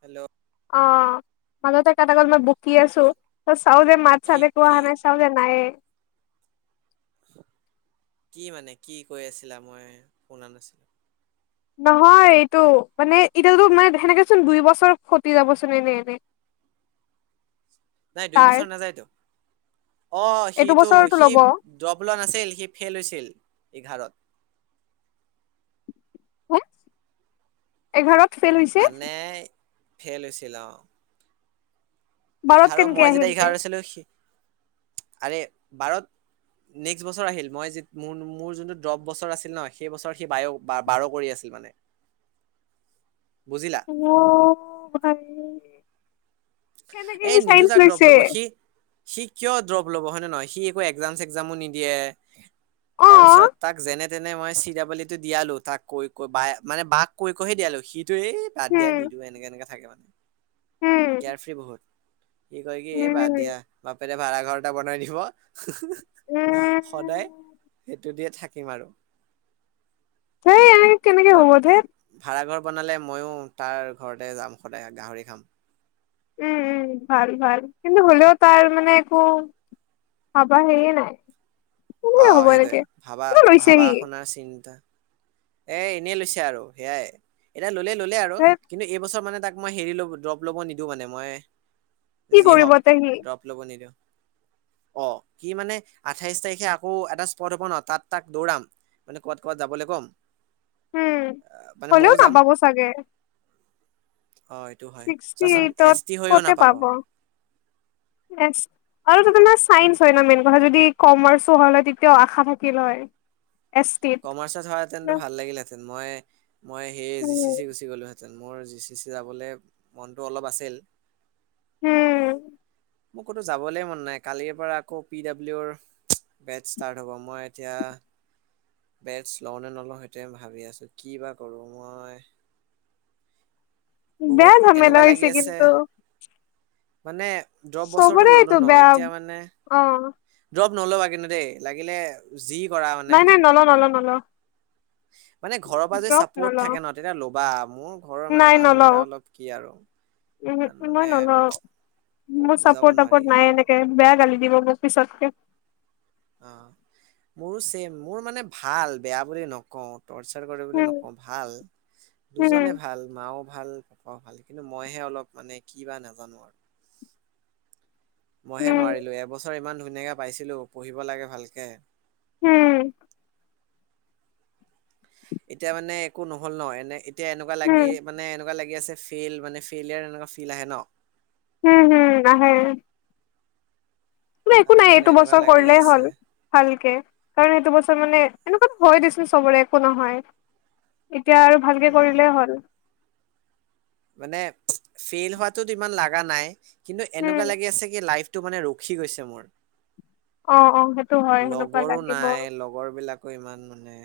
Hello অ' মাজতে কটা গ'ল, মই বকি আছো ত চাও যে মাত কি চাত একো কি অহা নাই। চাওনে নাইয়ে। কি মানে কি কৈ আছিলা মই শুনা নাছিলো? নহয় এইটো মানে এতিয়াটো মানে সেনেকে চোন দুই বছৰ খতি যাবচোন এনে এনে। [inaudible] নাই দুই তাৰ বছৰ নাযায়তো, অ' এইটো সিটো বছৰতো সি ল'ব দ্ৰপ লোৱা নাছিল, সি ফেইল হৈছিল এঘাৰত। হে এঘাৰত ফেইল হৈছে মানে ফেইল হৈছিল অ'। বাৰত এঘাৰ কেনেকে মই আহিল যেতিয়া তে। এঘাৰ আছিলো, আৰে বাৰত নেক্সট বছৰ আহিল, মই যি মোৰ মোৰ যোনটো ড্ৰপ বছৰ আছিল ন সেই বছৰ সি বায়' বাৰ কৰি আছিল মানে। বুজিলা। অ' ভাই কেনেকে এই সি নিদু চাইন্স যাক ড্ৰপ লৈছে। ল'ব সি সি কিয় ড্ৰপ ল'ব, হয় নে নহয়? সি একো একজাম চেগজামো নিদিয়ে। তাৰপিছত অ', তাক যেনে তেনে মই চি ডব্লিউ ই টো দিয়ালো তাক কৈ কৈ, বাই মানে বাক কৈ কৈহে দিয়ালো, সি টোৱে এই বাদ দিয়া, উম, নিদিৱে এনেকে এনেকে থাকে মানে। উম, কেয়াৰ ফ্ৰী বহুত, সি কয় কি? এই বাদ উম, দিয়া, বাপেৰে ভাড়া ঘৰ এটা বনাই দিব উম। সদায় সেইটোৱে দিয়ে থাকিম আৰু। থেই, আই কেনেকে হ'ব ধেইত ভাৰা ঘৰ বনালে ময়ো তাৰ ঘৰতে যাম সদায়, গাহৰি খাম। উম উম, ভাল ভাল, কিন্তু হ'লেও তাৰ মানে একো ভাৱা হেৰিয়ে নাই। কেনেকে অ', হ'ব এনেকে সেইটোৱেই, ভাবা কিয় লৈছে ভাবা সি শুনাৰ চিন্তা এই এনেই লৈছে আৰু সেয়াই, এতিয়া ললে ললে আৰু ধেৎ কিন্তু এইবছৰ মানে তাক মই হেৰি ল'ব ড্ৰপ ল'ব নিদিওঁ মানে, কি মই যি কৰিব হওঁক তে সি ড্ৰপ ল'ব নিদিওঁ। অ', কি মানে আঠাইশ তাৰিখে আকৌ এটা স্পট হ'ব ন, তাত তাক দৌৰাম। মানে ক'বাত ক'বাত যাবলৈ কম। উ, আহ, মানে হ'লেও ময়ও যাম নাপাব চাগে। অ', এইটো হয়, ছিক্সটি চোৱাচোন এইটত এছ টি হৈয়ো ক'তে নাপাব। পাব এছ। আৰুটো তোমাৰ চাইন্স হয় ন, মেইন কথা যদি কমাৰ্চো হ'ল হয়, তেতিয়াও আশা থাকিল হয়। এছ টিত কমাৰ্চত হোৱাহেঁতেনটো ভাল লাগিলহেঁতেন, মই মই সেই জি চি উম চি গুচি গ'লোহেতেন। মোৰ জি চি চি যাবলে, মনটো অলপ আছিল। উ। মোৰ ক'তো যাবলৈ মন নাই, কালিৰ পৰা আকৌ পি ডাব্লিউৰ বেটছ ষ্টাৰ্ট হ'ব, মই এতিয়া বেটছ লওঁ নে নলওঁ সেইটোৱেই ভাবি আছো, কি বা কৰো মই। বহুত বেয়া ঝামেলা এনেকুৱা লাগি হৈছে আছে, কিন্তু মানে ড্ৰপ চবৰে বছৰটো ল'লো এইটো ন, বেয়া এতিয়া মানে, অ ড্ৰপ নল'বা কিন্তু দেই, লাগিলে যি কৰা মানে নলওঁ, নলওঁ, নলওঁ। মানে ঘৰৰ পৰা যে চাপৰ্ট নলও থাকে ন, তেতিয়া ল'বা, মোৰ ঘৰৰ নাই মানে নলও মানুহকেইটা অলপ কি আৰু, উমহো ইমান মই মানে নলও ক মোৰ বুজাব চাপৰ্ট নোৱাৰি টাপৰ্ট নাই সেইকাৰণে এনেকে, বেয়া গালি দিব মোক পিছতকে। অ', মোৰো ছেম, মোৰ মানে ভাল, বেয়া বুলি নকওঁ। তৰ্চাৰ কৰে বুলি উম নকওঁ, ভাল, উম, দুজনেই ভাল মাওঁ ভাল, পাপাওঁ ভাল, কিন্তু মইহে অলপ মানে কি বা নাজানো আৰু। মইহে উম, নোৱাৰিলোঁ, এবছৰ ইমান ধুনীয়াকৈ পাইছিলোঁ, পঢ়িব লাগে ভালকে উ। এতিয়া মানে একো নহ'ল ন, এনে, এতিয়া এনেকুৱা উম, লাগে উম, মানে এনেকুৱা লাগি আছে, ফেইল মানে, ফেইলিয়াৰ এনেকুৱা ফিল আহে ন। হু, হু, আহে। একো আৰু নাই, মানে এইটো এনেকুৱা বছৰ লাগি কৰিলেই আছে হ'ল। ভালকে, কাৰণ এইটো বছৰ মানে এনেকুৱাত হয় দিয়াচোন চবৰে, একো নহয়। এতিয়া আৰু ভালকে উম কৰিলেই হ'ল। মানে ফেইল হোৱাটো তো ইমান লগা নাই, কিন্তু উম, এনেকুৱা লাগি আছে কি লাইফ টো মানে ৰখি গৈছে মোৰ। অ', অ', সেইটো হয়। সেনেকুৱা লগৰো লাগিব। নাই, লগৰ বিলাকো ইমান মানে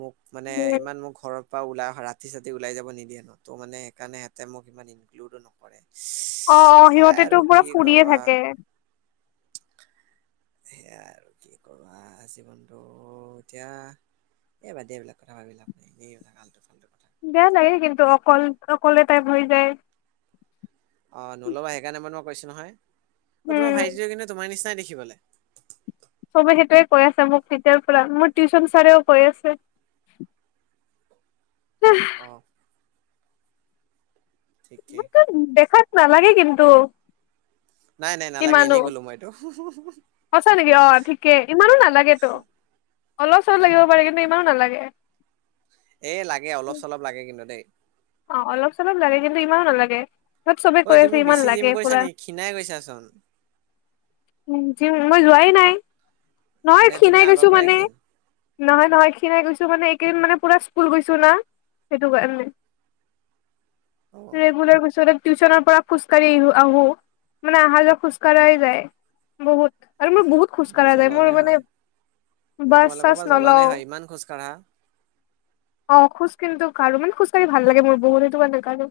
মোক মানে, উম, ইমান মোক ঘৰত পা ওলাই অহা ৰাতি-চাতি ওলাই যাব নিদিয়ে ন। ত' মানে সেইকাৰণে সিঁহতে মোক ইমান [unintelligible] নক [unintelligible] অ', অ', সেয়াই সিহঁতেতো আৰু পুৰা কি ফুৰিয়ে কবা! থাকে। সেয়াই আৰু কি কবা, জীৱনটো এতিয়া? এ, বাদ দিয়া, এইবিলাক কথা ভাবি লাভ নাই [unintelligible] বেয়া লাগে কিন্তু! অকল অকলে তাইপ হৈ যায়। অ', নল'বা, সেকাৰনে মই তোমাক কৈছোঁ নহয়, অ', উম, তোমাৰ ভাইটিটো কিন্তু তোমাৰ নিচিনাই দেখিবলে। চবে সেইটোৱে কৈ আছে মোক তেতিয়াৰ পৰা, মোৰ টিউচন ছাৰেও কৈ আছে। [unintelligible] অ'। ঠিকেই মোৰতো দেখাত নালাগে কিন্তু? নাই নাই নালাগে ইমানো এনেই কলো মই এইটো। সঁচা নেকি? অঁ' ঠিকে ইমানো নালাগেতো অলপ চলব লাগিব পাৰে, কিন্তু ইমানো নালাগে। এ লাগে অলপ চলপ লাগে কিন্তু দেই। অঁ' অলপ চলপ লাগে, কিন্তু ইমানো নালাগে। থত চবে ঐ কৈ আছে তুমি ইমান বেছি জিম লাগে কৰিছা পুৰা। নেকি ক্ষীণাই গৈছাচোন উম' জিম মই যোৱাই নাই। নহয় নে তুমি খীনাই আগৰ গৈছো পৰাই মানে- ক্ষীণ নহয় নহয়, খিনাই গৈছোঁ মানে এইকেইদিন মানে পুৰা স্কুল গৈছো না সেইটো কাৰণে। অ এ সেইবোলৈ পিছতে টিউচনৰ পৰা- খোজকাঢ়ি আহো, মানে আহা যোৱা খোজকাঢ়াই যায় বহুত, আৰু ময় বহুত- খোজ মই কঢ়া যায়। জ্বলনে মোৰ হয় মানে মই বাছ তোমালোকৰ চাছ পৰা জ্বলনে নলাও। হয় ইমান খোজ কাঢ়া অঁ' খোজ কিন্তু কাৰো। মানে খোজ কাঢ়ি- ভাল লাগে মোৰ বহুতেতো নেকাঢ়ে,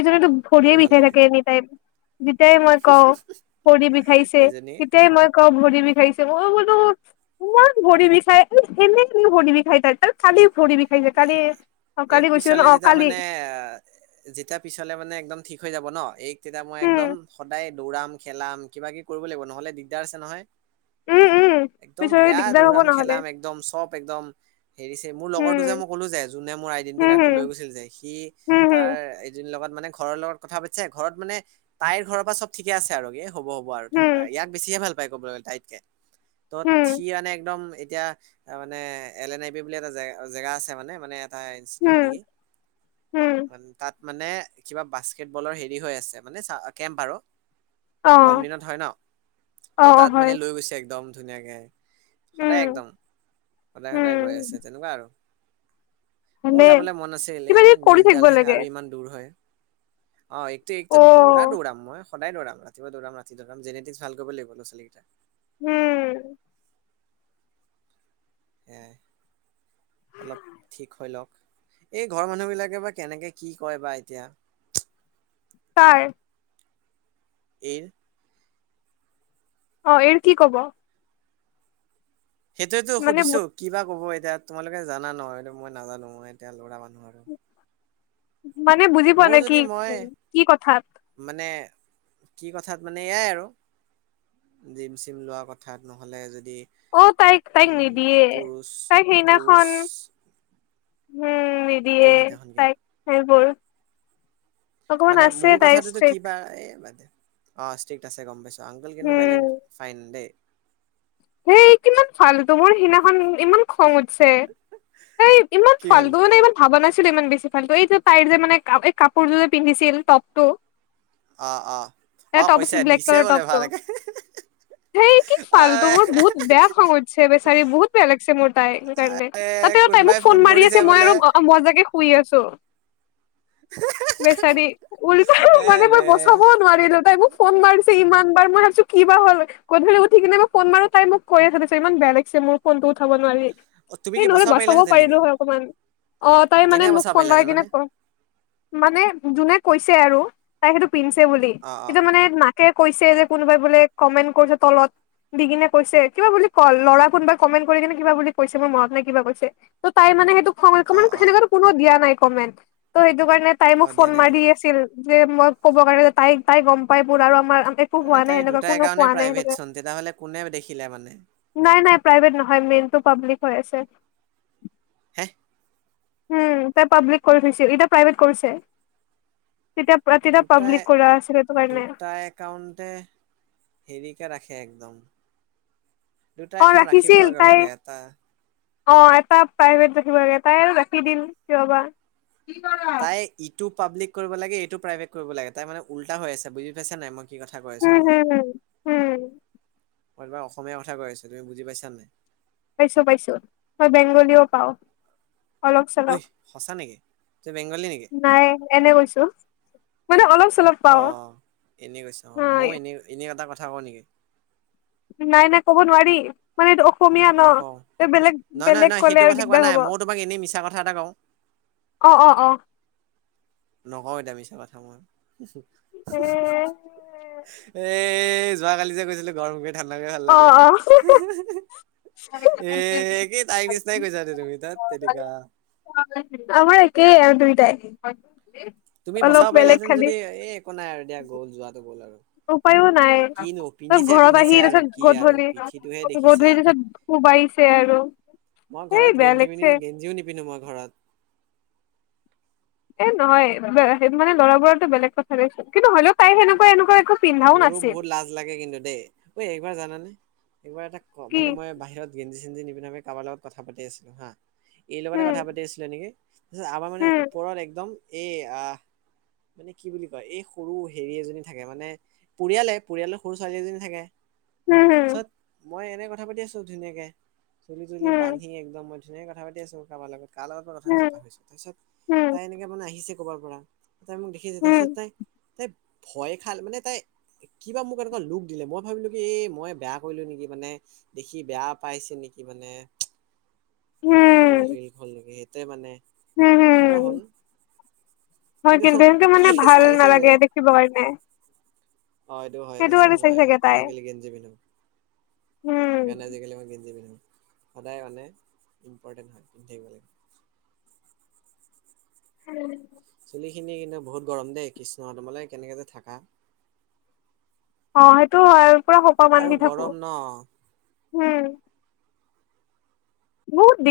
এইজনিতো ভৰিয়ে মোৰো ভাল বিষাই লাগে থাকে এনি টাইম। যেতিয়াই মই কওঁ ভৰি বিষাইছে এইজনী তেতিয়াই মই- কওঁ ভৰি বিষাইছে, ময় বোলো- ইমান ভৰি বিষায়, উমহ এনেই এনেই ভৰি বিষায় তাৰ। তাৰ কালি ভৰি বিষাইছে কালি- অ এক কালি গৈছিলো ন পিছালে অ যেতিয়া কালি মানে অ'- যেতিয়া পিছলে মানে একদম ঠিক হৈ যাব ন, এইক তেতিয়া মই একদম উম সদায়- দৌৰাম খেলাম কিবা কিবি কৰিব লাগিব, নহলে দিগদাৰ আছে নহয়। উম উম একদম পিছৰে বেয়া দিগদাৰ হ'ব দৌৰাম নহ'লে খেলাম একদম চব একদম হেৰিছে মোৰ লগৰটো যে উম মোক- কলো যে যোনে মোৰ আইডেণ্টি হম কাৰ্ডটো লৈ গৈছিল যে, সি হম তাৰ হম এজনী লগত মানে ঘৰৰ লগত- কথা পাতিছে, ঘৰত মানে তাইৰ ঘৰৰ পৰা চব ঠিকে আছে আৰু কি- হ'ব হব আৰু হম তেনেকুৱা, ইয়াক বেছিয়ে ভাল পায় ক'ব গলে তাইতকে। তত হম সি মানে একদম এতিয়া মানে এল এন আই বি বুলি এটা জে জেগা আছে মানে মানে- তাৰ ইনষ্টিটিউট হম নেকি? হম মানে- তাত মানে কিবা বাস্কেট বলৰ হেৰি হৈ আছে মানে কেম্প আৰু। অ গৰম দিনত হয় ন? অ ত' অ তাত হয় মানে লৈ গৈছে একদম ধুনীয়াকে। সদায় উম একদম, সদায় সদায় উম গৈ আছে তেনেকুৱা আৰু। মোৰ ভালে যাবলে মন আছিল, কিবা কিবি এ কৰি থাকিব নিটডাল হে লাগে আৰু ইমান- দূৰ হয়। অঁ' একটো অ একদম পুৰা দৌৰাম মই। সদায় দৌৰাম। ৰাতি পুৱা দৌৰাম, ৰাতি দৌৰাম জেনেটিক ভাল কৰিব লাগ ল' ছোৱালীকেইটাক। উম! এঁ' অলপ ঠিক হৈ লওক। এই ঘৰৰ মানুহ বিলাকে বা কেনেকে কি কয় বা এতিয়া? কাৰ? এইৰ। অঁ' এই কি কব? সেইটোয়েতো মানে সুধিছো, কিবা কব এতিয়া তোমালোকে জানা নহয় সেটো মই নাজানো ময় এতিয়া ল'ৰা মানুহ আৰু। মানে বুজি পোৱা মোৰ নাই যদি কি মই কি কথাত? মানে কি কথাত মানে এয়াই আৰু। জিম চিম লোৱা কথাত নহ'লে যদি- অঁ' তাইক তাইক উম নিদিয়ে, পুৰুষ তাইক পুৰুষ সেইদিনাখন- হুম কি নিদিয়ে সেইদিনাখন কি তাইক সেইবোৰ। অকমান মানে আছে মোৰ তাই কথাটোতো ষ্ট্ৰিক কিবা? এ বাদ দে। অঁ' ষ্ট্ৰিক্ট আছে গম পাইছো, আংকল কিন্তু উম বেলেগ ফাইন দেই। হেই কিমান ফালতো, মোৰ সিদিনাখন ইমান খং উঠছে। হেই ইমান কি হ'ল ফালতু মানে ইমান ভাবা নাছিলো ইমান বেছি ফালতু এই যে তাই যে মানে এই কাপোৰযোৰ যে পিন্ধিছিল টপটো। অ অ। এ অ টপ কৈছে আছিল ব্লেক দিছে কালাৰ বোলে টপটো ভালকে সেই কি অ ফালতু বহুত বেয়া খং উঠছে বেচাৰি বহুত বেয়া লাগিছে মোৰ তাইৰ কাৰণে। এ তাতে তাই মোক কোনোবাই ফোন মাৰি আছে কৰিছে মই বোলে আৰু ঘৰত মজাকে শুই আছো। বেচাৰি উলতা ও এ মানে ৰে বচাবও নোৱাৰিলো তাই মোক ফোন মাৰিছে ইমান বাৰ মই ভাবিছো কি বা হ'ল, গধূলি উঠি কিনে মোক ফোন মাৰো তাই মোক কয়ে থৈ দিছে ইমান বেয়া লাগিছে মোৰ ফোনটো উঠাব নোৱাৰি। অ তুমি সেই কি নহ'লে বচাব পাৰিলাহেঁতেন নেকি? পাৰিলো হয় অকমান অ', তাই মানে কেনেকে মোক বচাব ফোন লগাই পাৰিলাহেঁতেন কিনে মানে ক মানে যোনে কৈছে আৰু তাই সেইটো পিন্ধছে বুলি, অ অ এতিয়া মানে মাকে কৈছে অ যে কোনোবাই বোলে কমেন্ট কৰিছে তলত। দি কিনে কৈছে কিবা বুলি ক ল'ৰা কোনোবাই কমেণ্ট কৰি কিনে কিবা বুলি কৈছে মোৰ মনত নাই কিবা কৈছে। ত' তাই মানে সেইটো খং অ অ সেনে কোনো দিয়া নাই কমেণ্ট ত' সেইটো কাৰণে তাই অ মোক ফোন দিয়া নাইতো মাৰি আছিল যে মই ক'ব কাৰণে যে তাই তাই গ'ম পাই আৰু আমাৰ একো হোৱা আৰে নাই তাইৰ সেনেকুৱা দুটা কোনো কোৱা একাউন্টেই নাই প্ৰাইভেট সেনেকে চোন, তেতিয়াহ'লে কোনে দেখিলে মানে? নাই নাই প্ৰাইভেট নহয় মেইনটো পাব্লিক হৈ আছে। হে? উম, তাই পাব্লিক কৰি থৈছে এতিয়া প্ৰাইভেট কৰিছে। তেতিয়া তেতিয়া দুটাই পাব্লিক কৰা আছিল সেইটো কাৰনে। [unintelligible] হেৰিকে ৰাখে একদম। দুটা অ একাউন্ট ৰাখিছিল ৰাখিবই কিয় তাই লাগে এটা। অ', এটা প্ৰাইভেট ৰাখিব লাগে তাই ৰাখি দিল কিয়বা! কি ক'ৰ? তাই ইটো পাব্লিক কৰিব লাগে এইটো প্ৰাইভেট কৰিব লাগে তাই মানে উল্টা হৈ আছে বুজি পাইছা নাই মই কি কথা কৈ আছো হম তোমাক? হম উম মই তোমাক অসমীয়া কথা কৈ আছো তুমি বুজি পাইছা নে নাই? পাইছো পাইছো মই বেংগলীও পাও। অলপ ঐ চলপ সঁচা নেকি তুই বেংগলী নেকি? নাই এনে কৈছো। মানে অলপ চলপ পাও অ', এনে কৈছা অ', মইও হয় এনে এনে এটা কথা কওঁ নেকি? নাই নাই ক'ব নোৱাৰি। মানে এইটো অসমীয়া ন' নকওঁ ত' বেলেগ নহয় নহয় বেলেগ নহয় কলে সেইটো আৰু কথা কোৱা দিগদাৰ নাই হ'ব। ময়ো তোমাক এনেই মিছা কথা এটা কওঁ অ', অ', অ'। নকওঁ এতিয়া মিছা কথা মই। এ এই যোৱাকালি যে গৈছিলো গৰমকে ঠাণ্ডাকে ভাল অ লাগে। অ এই একেই তাইৰ নিচিনাকে কৈছা তুমি ধেইত তেৰিকা। আমাৰ একেই আৰু দুইটাই। তুমি অলপ বচাব বেলেগ পাৰিলাহেতেন খালি যদি এ একো নাই আৰু দিয়া গ'ল যোৱাটো গ'ল আৰু। উপায়ো নাই এ কিনো ত' পিন্ধিছে ঘৰত পিন্ধিছে আহি তাৰ আৰু কি পিছত আৰু গধূলি পিঠিটোহে দেখিছে। গধূলি তাৰপিছত কোবাইছে আৰু। মই এই ঘৰত বেয়া গেঞ্জি লাগিছে পি গেঞ্জীও নিপিন্ধো মই ঘৰত। এ নহয় সেইটোমানে ল'ৰাবোৰতো বেলেগ কথা নাইচোন কিন্তু হ'লেই তাই সেনেকুৱা এনেকুৱ একো পিন্ধাও মোৰো নাছিল বহুত লাজ লাগে কিন্তু দেই, ঐ একবাৰ জানানে একবাৰ এটা ক কি মানে মই বাহিৰত গেঞজি-চেঞ্জি নিপিন্ধাকে কাৰোবাৰ লগত কথা পাতি আছিলো হা, এই লগতে হম কথা পাতি আছিলে নেকি! তাৰপিছত আমাৰ মনে হম ওপৰত একদম এই আহ, মানে কি বুলি কয় এই সৰু হেৰি এজনী থাকে মানে পৰিয়ালে পৰিয়ালৰ সৰু ছোৱালী এজনী থাকে হুম হুম পিছত মই এনে কথা পাতি আছো ধুনীয়াকে তুলি তুলি হম বান্ধি একদম মই ধুনাকে কথা পাতি আছো কাৰোবাৰ লগত কাৰ লগত পৰা কথাটো যে হম পাহৰিছো তাৰ পিছত হম তাই এনেকে মানে আহিছে কবাৰ পৰা তাই মোক দেখিছে হম তাৰপিছত তাই তাই ভয় খাল মানে তাই কিবা মোক এনেকুৱা লোক দিলে মই ভাবিলো কি এই মই বেয়া কৰিলো নেকি মানে দেখি বেয়া পাইছে নেকি মানে হম আনকমফৰ্টেবল হ'ল নেকি মানে হম কি বা হ'ল হম কিন্তু কি চাইছে কিবা কাৰণে অ এইটো হয় সেইটো তাৰপিছত কাৰণে চাই মই চাগে তাই আজিকালি গেঞ্জি পিন্ধো উম সেইকাৰণে আজিকালি মই গেঞ্জি পিন্ধো সদায় মানে ইম্পৰ্টেণ্ট হয় পিন্ধি থাকিব লাগে উম চুলি খিনি কিন্তু বহুত গৰম দেই কৃষ্ণ ত মে কেনেকে যে থাকা হয় পুৰা খোপা আৰু বান্ধি থাকো গৰম ন উম মোৰ দি